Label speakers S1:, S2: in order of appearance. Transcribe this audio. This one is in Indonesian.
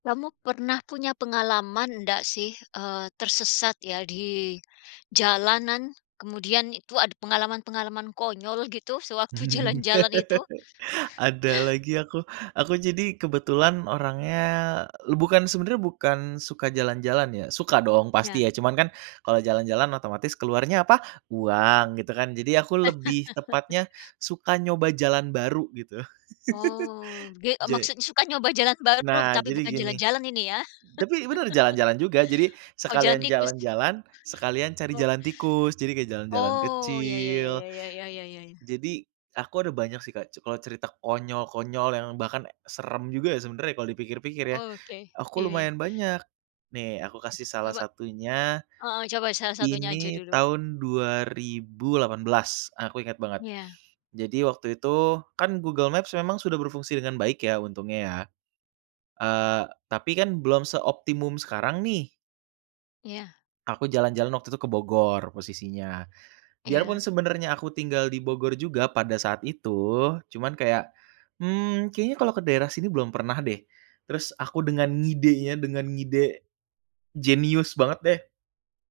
S1: Kamu pernah punya pengalaman ndak sih, eee, tersesat ya di jalanan? Kemudian itu ada pengalaman-pengalaman konyol gitu sewaktu jalan-jalan itu?
S2: Ada lagi aku, aku jadi kebetulan orangnya, e bukan sebenarnya bukan suka jalan-jalan ya suka dong
S1: Iya.
S2: pasti ya, cuman kan kalau jalan-jalan otomatis keluarnya apa? Uang gitu kan. Jadi ya aku lebih tepatnya suka nyoba jalan baru gitu.
S1: Oh, ge eee,
S2: Ja
S1: maksudnya suka nyoba jalan baru,
S2: Nah
S1: tapi
S2: jadi
S1: bukan
S2: gini,
S1: jalan-jalan ini ya?
S2: tapi benar jalan-jalan juga. Jadi
S1: Oh jalan
S2: sekalian
S1: tikus?
S2: jalan-jalan, sekalian cari
S1: Oh,
S2: jalan tikus, jadi kayak jalan-jalan
S1: oh, iya iya iya
S2: kecil.
S1: iya iya iya iya iya iya.
S2: Jadi aku ada banyak sih, Kak, c kalau cerita konyol-konyol yang bahkan ya seram juga ya sebenarnya kalau dipikir-pikir ya.
S1: Oke,
S2: Aku
S1: iya iya.
S2: lumayan banyak. Nih aku kasih salah
S1: Coba,
S2: satunya,
S1: heeh, coba salah satunya aja
S2: ini
S1: dulu.
S2: tahun 2018, aku ingat banget.
S1: Iya.
S2: Jadi waktu itu kan Google Maps memang sudah berfungsi dengan baik ya untungnya ya, eee, tapi kan belum seoptimum sekarang nih.
S1: Iya.
S2: Aku jalan-jalan waktu itu ke Bogor posisinya, biar pun
S1: Iya.
S2: sebenarnya aku tinggal di Bogor juga pada saat itu, cuman kayak, "Mmm, kayaknya kalau ke daerah sini belum pernah deh." Terus aku dengan ngidenya, dengan ngide jenius banget deh.